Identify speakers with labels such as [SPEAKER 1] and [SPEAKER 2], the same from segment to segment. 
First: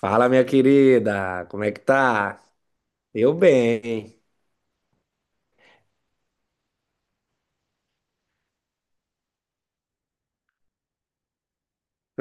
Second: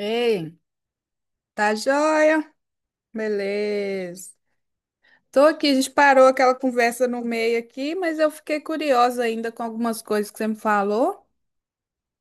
[SPEAKER 1] Fala, minha querida, como é
[SPEAKER 2] tá
[SPEAKER 1] que tá?
[SPEAKER 2] joia?
[SPEAKER 1] Eu bem.
[SPEAKER 2] Beleza. Tô aqui, a gente parou aquela conversa no meio aqui, mas eu fiquei curiosa ainda com algumas coisas que você me falou.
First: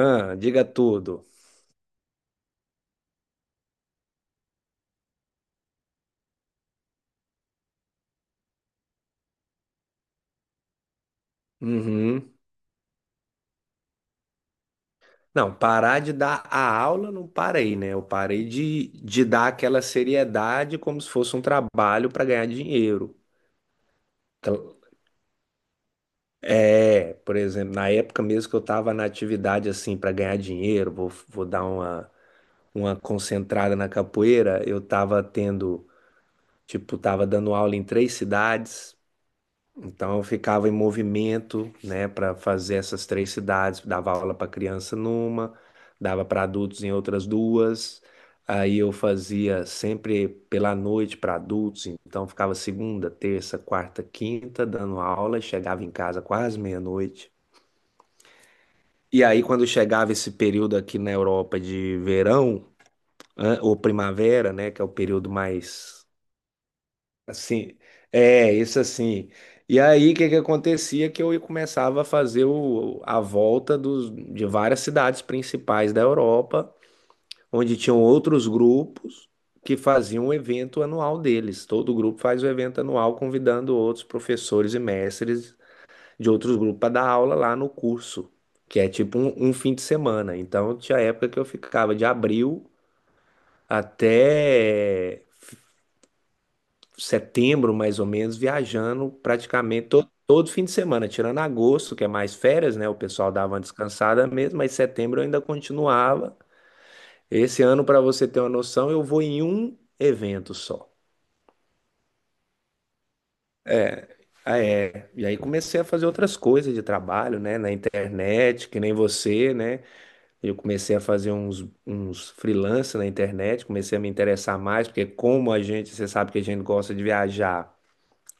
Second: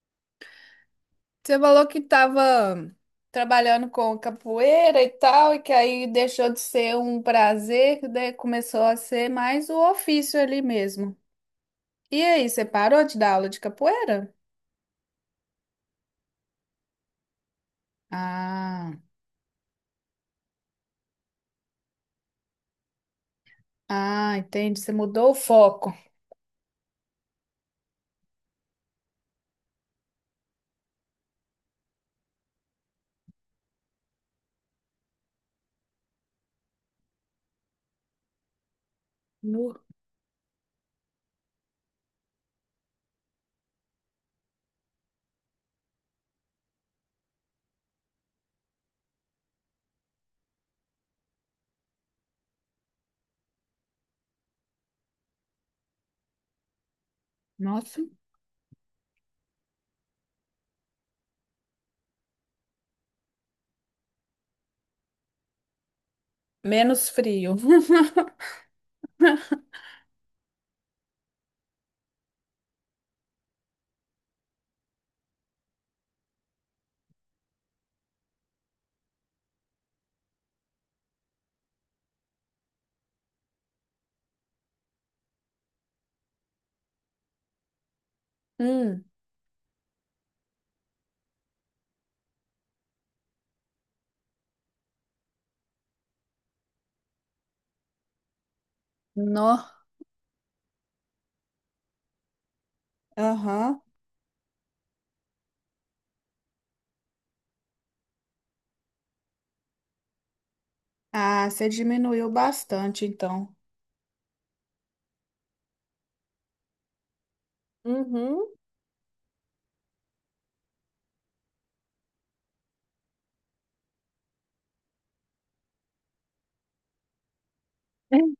[SPEAKER 1] Ah, diga tudo.
[SPEAKER 2] Você falou que tava trabalhando com capoeira e tal, e que aí deixou de ser um prazer, que daí começou a ser mais o ofício ali mesmo. E
[SPEAKER 1] Uhum.
[SPEAKER 2] aí, você parou de dar aula de capoeira?
[SPEAKER 1] Não, parar de dar a aula não parei, né? Eu parei de,
[SPEAKER 2] Ah,
[SPEAKER 1] de dar aquela seriedade como se fosse um trabalho para ganhar dinheiro. Então,
[SPEAKER 2] entendi. Você mudou o foco.
[SPEAKER 1] é, por exemplo, na época mesmo que eu estava na atividade assim para ganhar dinheiro, vou dar uma concentrada na capoeira, eu estava tendo, tipo, estava dando aula em 3 cidades.
[SPEAKER 2] No-
[SPEAKER 1] Então eu ficava em movimento, né, para fazer essas 3 cidades, dava aula para criança numa, dava para adultos em outras duas. Aí eu fazia sempre pela noite para adultos, então ficava segunda, terça, quarta, quinta dando aula e chegava em casa quase meia-noite.
[SPEAKER 2] Nossa,
[SPEAKER 1] E aí quando chegava esse período aqui na Europa de verão, ou primavera, né, que é o período mais.
[SPEAKER 2] menos frio.
[SPEAKER 1] Assim, é, isso assim. E aí, o que que acontecia? Que eu começava a fazer o, a volta dos, de várias cidades principais da Europa, onde tinham outros grupos que faziam o evento anual deles. Todo grupo faz o evento anual, convidando outros professores e mestres de outros grupos para dar aula lá no curso, que é
[SPEAKER 2] Hum,
[SPEAKER 1] tipo um, um fim de semana. Então, tinha época que eu ficava de abril até setembro, mais ou menos, viajando
[SPEAKER 2] nó.
[SPEAKER 1] praticamente todo fim de semana, tirando agosto, que é mais férias, né? O pessoal dava uma
[SPEAKER 2] Aham.
[SPEAKER 1] descansada mesmo, mas setembro eu ainda continuava. Esse ano, para você ter uma noção, eu vou em um evento só.
[SPEAKER 2] Ah, você diminuiu bastante, então.
[SPEAKER 1] Ah, é. E aí comecei a fazer outras coisas de trabalho, né? Na
[SPEAKER 2] Uhum.
[SPEAKER 1] internet, que nem você, né? Eu comecei a fazer uns freelance na internet, comecei a me interessar mais, porque como a gente, você sabe que a gente gosta de viajar,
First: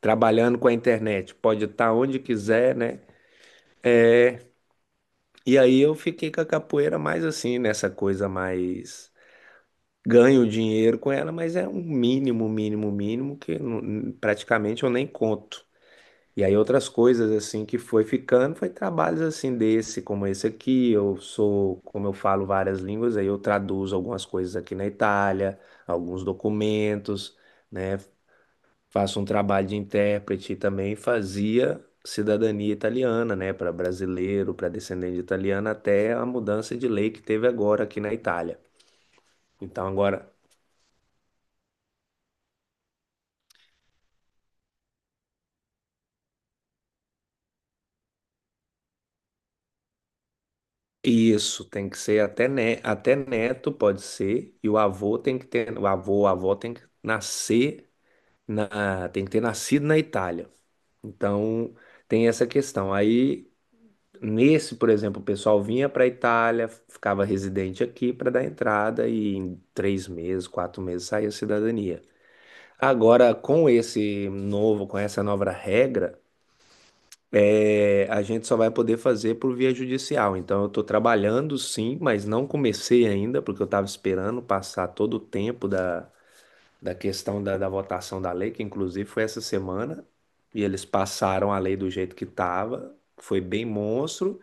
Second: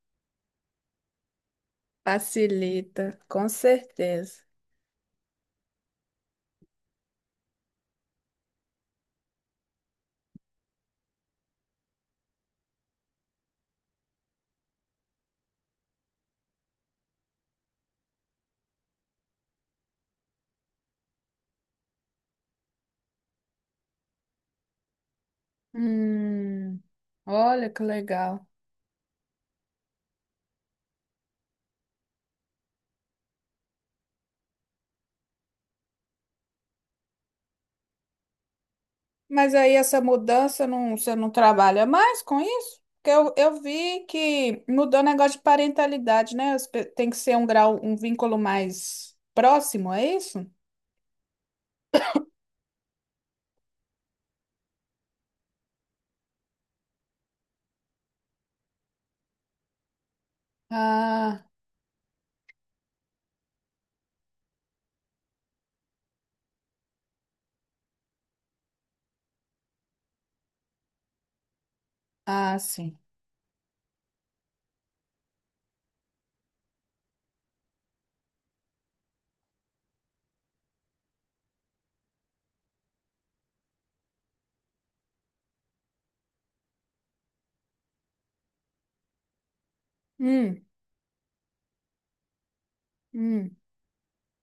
[SPEAKER 1] trabalhando com a internet, pode estar onde quiser, né?
[SPEAKER 2] Facilita, com certeza.
[SPEAKER 1] E aí eu fiquei com a capoeira mais assim, nessa coisa mais. Ganho dinheiro com ela, mas é um mínimo, mínimo, mínimo que praticamente eu nem conto. E aí outras coisas assim que foi ficando, foi trabalhos assim desse, como esse aqui. Eu sou, como eu falo várias línguas, aí eu traduzo algumas coisas aqui na Itália, alguns
[SPEAKER 2] Hum,
[SPEAKER 1] documentos,
[SPEAKER 2] olha que
[SPEAKER 1] né?
[SPEAKER 2] legal.
[SPEAKER 1] Faço um trabalho de intérprete e também fazia cidadania italiana, né, para brasileiro, para descendente de italiano até a mudança de lei que teve agora aqui na Itália.
[SPEAKER 2] Mas aí
[SPEAKER 1] Então
[SPEAKER 2] essa
[SPEAKER 1] agora
[SPEAKER 2] mudança, não, você não trabalha mais com isso? Porque eu vi que mudou o negócio de parentalidade, né? Tem que ser um grau, um vínculo mais próximo, é isso?
[SPEAKER 1] isso tem que ser até neto pode ser e o avô tem que ter o avô, a avó tem que nascer na tem que ter nascido na Itália.
[SPEAKER 2] Ah,
[SPEAKER 1] Então tem essa questão. Aí. Nesse, por exemplo, o pessoal vinha para a Itália, ficava residente aqui para dar entrada e em 3 meses, 4 meses saía a cidadania.
[SPEAKER 2] sim.
[SPEAKER 1] Agora, com esse novo, com essa nova regra, é, a gente só vai poder fazer por via judicial. Então, eu estou trabalhando sim, mas não comecei ainda, porque eu estava esperando passar todo o tempo da questão da votação da lei, que inclusive foi essa semana, e
[SPEAKER 2] Hum,
[SPEAKER 1] eles passaram a lei do jeito que estava, foi
[SPEAKER 2] hum.
[SPEAKER 1] bem monstro.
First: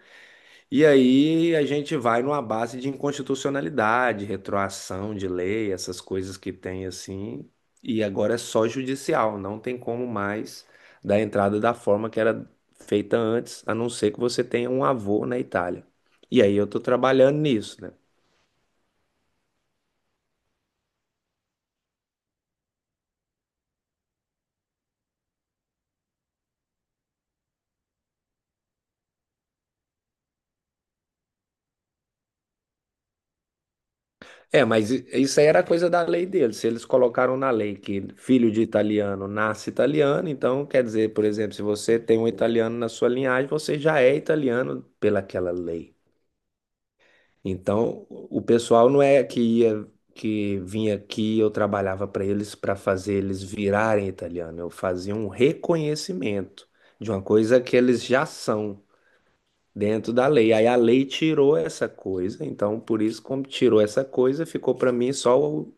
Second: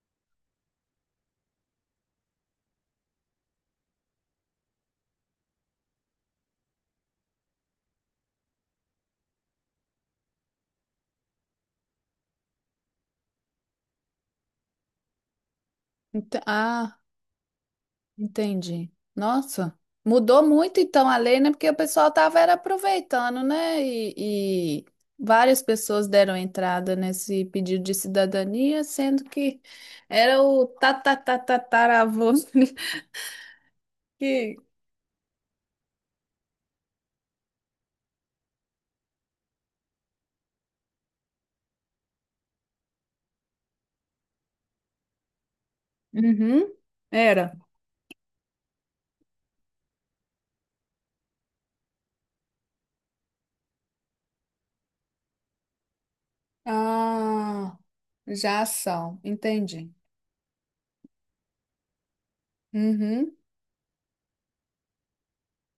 [SPEAKER 1] E aí a gente vai numa base de inconstitucionalidade, retroação de lei, essas coisas que tem assim. E agora é só judicial, não tem como mais dar entrada da forma que era feita antes, a não ser que você tenha um avô na Itália.
[SPEAKER 2] Então,
[SPEAKER 1] E aí eu tô
[SPEAKER 2] ah.
[SPEAKER 1] trabalhando nisso, né?
[SPEAKER 2] Entendi. Nossa, mudou muito então a lei, né? Porque o pessoal tava era aproveitando, né? E várias pessoas deram entrada nesse pedido de cidadania, sendo que era o tatatataravô que.
[SPEAKER 1] É, mas isso aí era coisa da lei deles. Se eles colocaram na lei que filho de italiano nasce italiano, então quer dizer, por exemplo, se você tem um italiano na sua linhagem, você já é italiano pelaquela lei.
[SPEAKER 2] Uhum, era.
[SPEAKER 1] Então, o pessoal não é que ia, que vinha aqui, eu trabalhava para eles para fazer eles virarem italiano. Eu fazia um reconhecimento de uma coisa
[SPEAKER 2] Ah,
[SPEAKER 1] que eles já
[SPEAKER 2] já
[SPEAKER 1] são
[SPEAKER 2] são, entendi.
[SPEAKER 1] dentro da lei. Aí a lei tirou essa coisa, então por isso
[SPEAKER 2] Uhum,
[SPEAKER 1] como tirou essa coisa, ficou para mim só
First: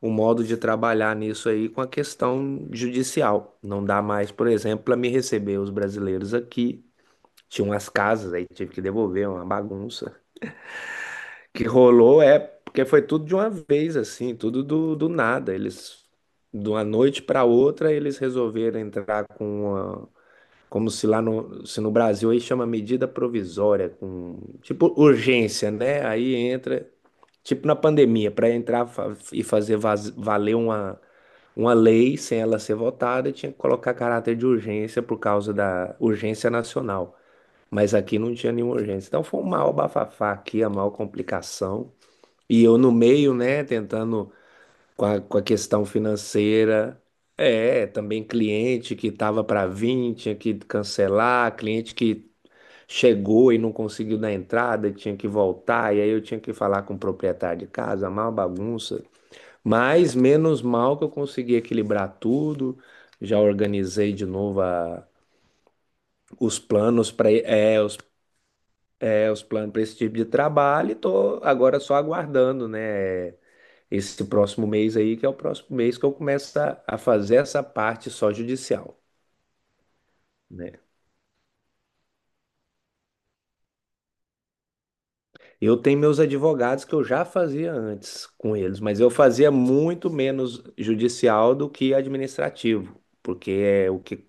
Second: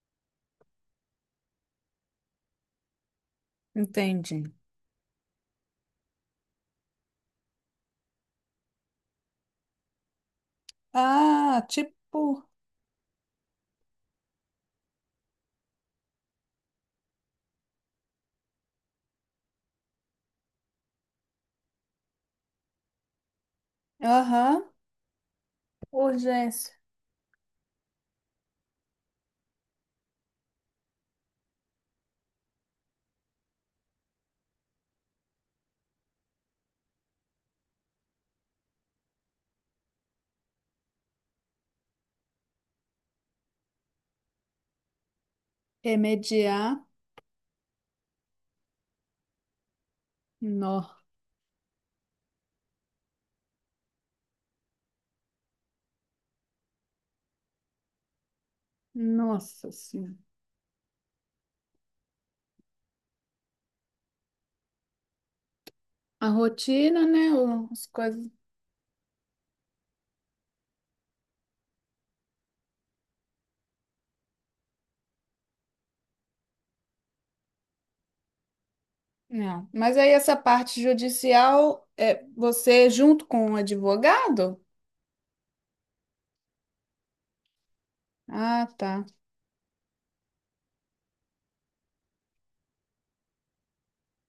[SPEAKER 1] o modo de trabalhar nisso aí com a questão judicial. Não dá mais,
[SPEAKER 2] entendi.
[SPEAKER 1] por exemplo, para me receber os brasileiros aqui. Tinha umas casas aí, tive que devolver uma bagunça que
[SPEAKER 2] Ah,
[SPEAKER 1] rolou é
[SPEAKER 2] tipo,
[SPEAKER 1] porque foi tudo de uma vez, assim, tudo do nada. Eles, de uma noite para outra, eles resolveram entrar com uma, como se lá no, se no Brasil aí chama medida provisória, com
[SPEAKER 2] aham,
[SPEAKER 1] tipo urgência, né? Aí
[SPEAKER 2] urgência.
[SPEAKER 1] entra, tipo na pandemia, para entrar e fazer valer uma lei sem ela ser votada, tinha que colocar caráter de urgência por causa da urgência nacional. Mas aqui não tinha nenhuma urgência. Então foi um maior bafafá aqui, a maior complicação. E eu no meio, né, tentando com a questão
[SPEAKER 2] Remediar.
[SPEAKER 1] financeira. É, também cliente que estava para vir, tinha que
[SPEAKER 2] No.
[SPEAKER 1] cancelar, cliente que chegou e não conseguiu dar entrada, tinha que voltar, e aí eu tinha que falar com o proprietário de casa, uma bagunça.
[SPEAKER 2] Nossa Senhora.
[SPEAKER 1] Mas menos mal que eu consegui equilibrar tudo, já organizei de novo
[SPEAKER 2] A
[SPEAKER 1] os
[SPEAKER 2] rotina,
[SPEAKER 1] planos
[SPEAKER 2] né?
[SPEAKER 1] para
[SPEAKER 2] As coisas.
[SPEAKER 1] é, os planos para esse tipo de trabalho e tô agora só aguardando, né? Esse próximo mês aí, que é o próximo mês que eu começo a fazer essa parte só judicial,
[SPEAKER 2] Não. Mas aí essa
[SPEAKER 1] né?
[SPEAKER 2] parte judicial é você junto com o advogado?
[SPEAKER 1] Eu tenho meus advogados que eu já fazia antes com
[SPEAKER 2] Ah,
[SPEAKER 1] eles, mas
[SPEAKER 2] tá.
[SPEAKER 1] eu fazia muito menos judicial do que administrativo, porque é o que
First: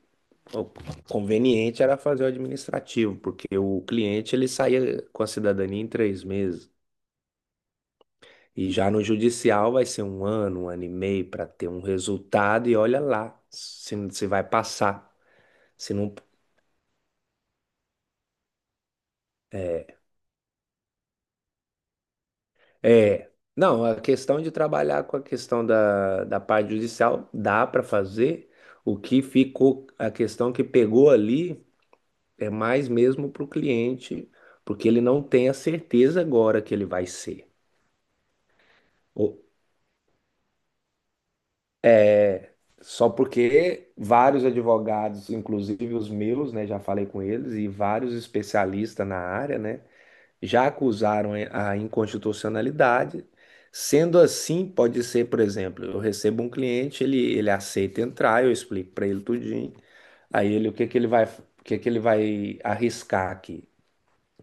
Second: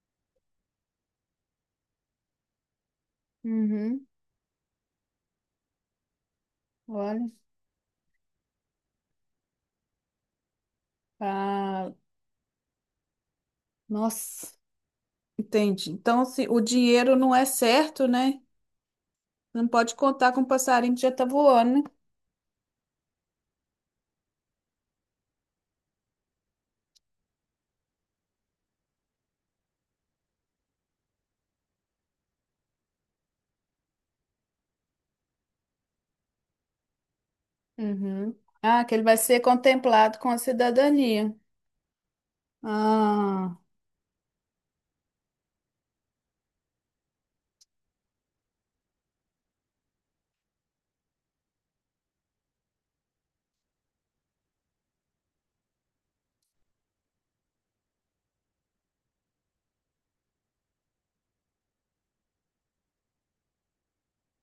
[SPEAKER 1] o conveniente era fazer o administrativo, porque o
[SPEAKER 2] Uhum.
[SPEAKER 1] cliente ele saía com a cidadania em 3 meses.
[SPEAKER 2] Olha,
[SPEAKER 1] E já no judicial vai ser um ano e meio para ter um
[SPEAKER 2] tá.
[SPEAKER 1] resultado, e olha lá se vai
[SPEAKER 2] Nossa,
[SPEAKER 1] passar.
[SPEAKER 2] entendi.
[SPEAKER 1] Se não.
[SPEAKER 2] Então, se o dinheiro não é certo, né? Não pode contar com o passarinho que já tá voando, né?
[SPEAKER 1] É, não, a questão de trabalhar com a questão da parte judicial dá para fazer. O que ficou, a questão que pegou ali é mais mesmo para o cliente, porque ele não tem a certeza agora que ele vai ser.
[SPEAKER 2] Uhum. Ah, que ele vai ser
[SPEAKER 1] Ou-.
[SPEAKER 2] contemplado com a cidadania.
[SPEAKER 1] Só
[SPEAKER 2] Ah,
[SPEAKER 1] porque vários advogados, inclusive os meus, né, já falei com eles, e vários especialistas na área, né, já acusaram a inconstitucionalidade. Sendo assim, pode ser, por exemplo, eu recebo um cliente, ele aceita entrar, eu explico para ele tudinho. Aí ele, o que que ele vai, o que que ele vai arriscar aqui?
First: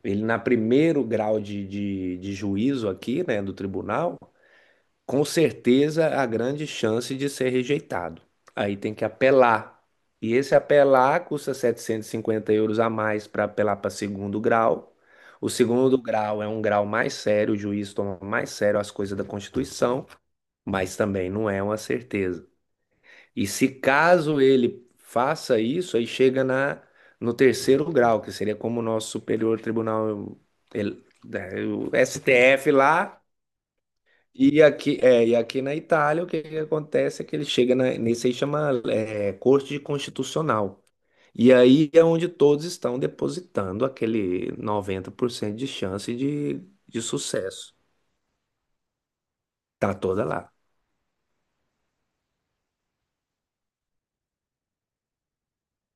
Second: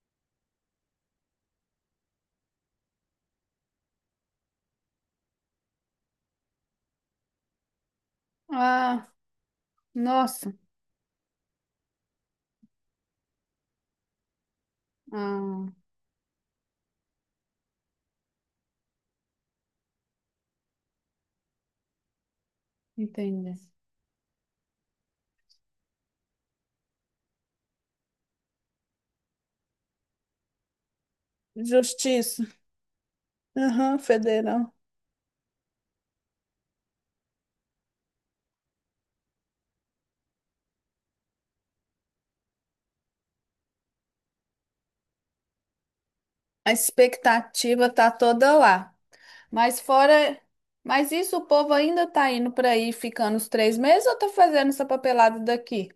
[SPEAKER 1] Ele, na primeiro grau de juízo aqui, né, do tribunal, com certeza a grande chance de ser rejeitado. Aí tem que
[SPEAKER 2] ah,
[SPEAKER 1] apelar. E
[SPEAKER 2] nossa.
[SPEAKER 1] esse apelar custa 750 euros a mais para apelar para segundo grau. O
[SPEAKER 2] Ah,
[SPEAKER 1] segundo grau é um grau mais sério, o juiz toma mais sério as coisas da Constituição, mas também não é uma certeza. E
[SPEAKER 2] entendi.
[SPEAKER 1] se caso ele faça isso, aí no terceiro grau, que seria como o nosso Superior Tribunal, né, o
[SPEAKER 2] Justiça.
[SPEAKER 1] STF lá,
[SPEAKER 2] Aham,
[SPEAKER 1] e
[SPEAKER 2] federal.
[SPEAKER 1] aqui, é, e aqui na Itália, o que que acontece é que ele nesse aí chama é, Corte Constitucional. E aí é onde todos estão depositando aquele 90% de chance
[SPEAKER 2] A
[SPEAKER 1] de sucesso.
[SPEAKER 2] expectativa tá toda lá. Mas
[SPEAKER 1] Tá toda
[SPEAKER 2] fora,
[SPEAKER 1] lá.
[SPEAKER 2] mas isso o povo ainda tá indo para aí ficando os 3 meses ou tá fazendo essa papelada daqui?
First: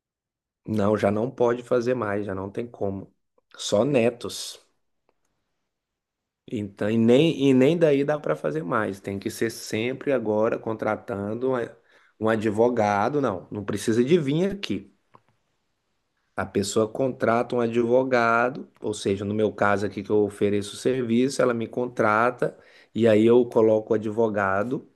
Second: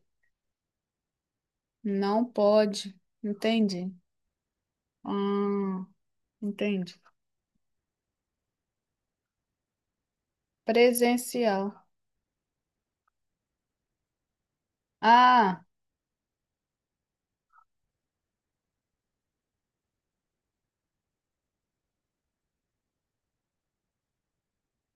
[SPEAKER 1] Não, já não pode fazer
[SPEAKER 2] Não
[SPEAKER 1] mais, já não tem
[SPEAKER 2] pode.
[SPEAKER 1] como. Só
[SPEAKER 2] Entendi.
[SPEAKER 1] netos.
[SPEAKER 2] Ah,
[SPEAKER 1] Então,
[SPEAKER 2] entendi.
[SPEAKER 1] e nem daí dá para fazer mais. Tem que ser sempre agora contratando
[SPEAKER 2] Presencial.
[SPEAKER 1] um advogado. Não, não precisa de vir aqui.
[SPEAKER 2] Ah,
[SPEAKER 1] A pessoa contrata um advogado, ou seja, no meu caso aqui que eu ofereço o serviço, ela me contrata e aí eu coloco o advogado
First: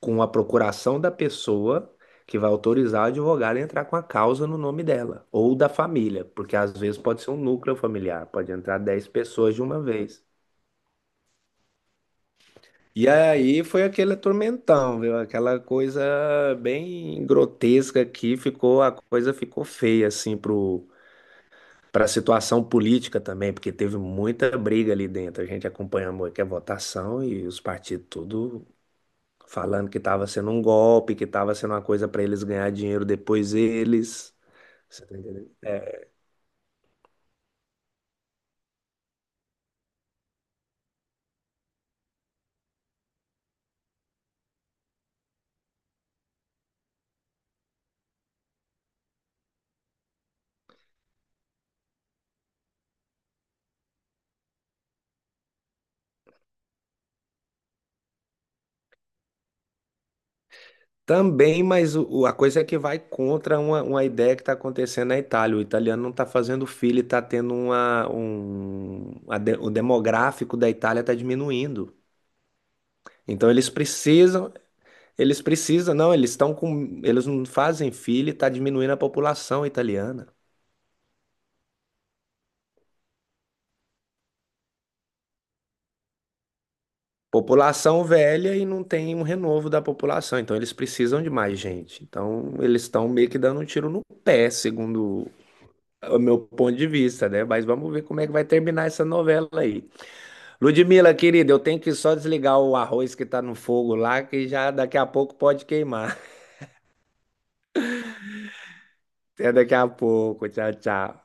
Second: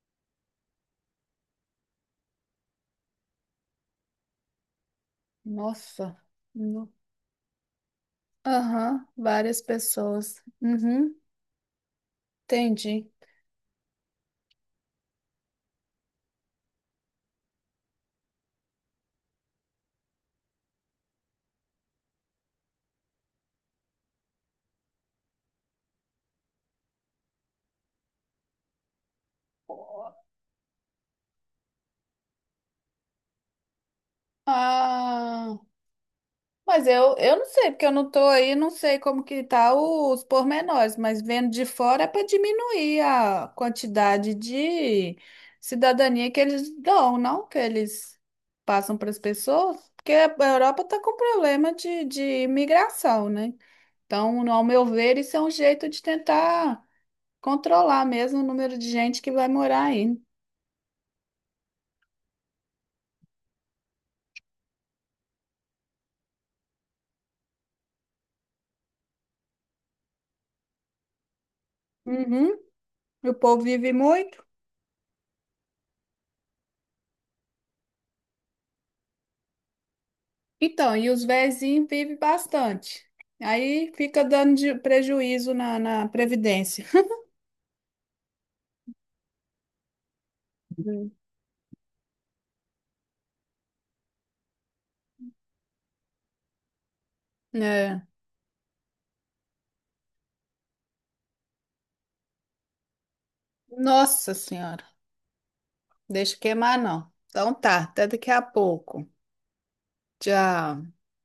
[SPEAKER 1] com a procuração da pessoa que vai autorizar o advogado a entrar com a causa no nome dela ou da
[SPEAKER 2] nossa.
[SPEAKER 1] família, porque às
[SPEAKER 2] No-
[SPEAKER 1] vezes pode ser um núcleo familiar, pode entrar
[SPEAKER 2] Aham,
[SPEAKER 1] 10 pessoas
[SPEAKER 2] várias
[SPEAKER 1] de uma vez.
[SPEAKER 2] pessoas. Uhum,
[SPEAKER 1] E
[SPEAKER 2] entendi.
[SPEAKER 1] aí foi aquele tormentão, viu? Aquela coisa bem grotesca que ficou, a coisa ficou feia assim pro para a situação política também, porque teve muita briga ali dentro. A gente acompanhou aqui a votação e os partidos tudo falando que estava sendo um golpe, que estava sendo uma coisa para eles ganhar dinheiro depois eles. Você tá entendendo?
[SPEAKER 2] Ah, mas eu não sei, porque eu não tô aí, não sei como que tá os pormenores, mas vendo de fora é para diminuir a quantidade de cidadania que eles dão, não que eles passam para as pessoas, porque a Europa está com problema de imigração, né? Então, ao meu ver, isso é um jeito de tentar controlar mesmo o número de gente que vai morar aí.
[SPEAKER 1] Também, mas a coisa é que vai contra uma ideia que está acontecendo na Itália. O italiano não está fazendo filho, está tendo uma, um, o demográfico da Itália está diminuindo.
[SPEAKER 2] Uhum. O
[SPEAKER 1] Então
[SPEAKER 2] povo
[SPEAKER 1] eles
[SPEAKER 2] vive muito.
[SPEAKER 1] precisam, eles precisam, não, eles estão com, eles não fazem filho e tá diminuindo a população italiana.
[SPEAKER 2] Então, e os vizinhos vivem bastante. Aí fica dando prejuízo na Previdência.
[SPEAKER 1] População velha e não tem um renovo da população, então eles
[SPEAKER 2] Hum.
[SPEAKER 1] precisam de mais gente. Então eles estão meio que dando um tiro no pé, segundo o meu ponto de vista, né? Mas vamos
[SPEAKER 2] É.
[SPEAKER 1] ver como é que vai terminar essa novela aí. Ludmila, querida, eu tenho que só desligar o arroz que tá no fogo lá,
[SPEAKER 2] Nossa
[SPEAKER 1] que já
[SPEAKER 2] Senhora,
[SPEAKER 1] daqui a pouco pode queimar.
[SPEAKER 2] deixa queimar não. Então tá, até daqui a pouco.
[SPEAKER 1] Até daqui a pouco. Tchau,
[SPEAKER 2] Tchau.
[SPEAKER 1] tchau.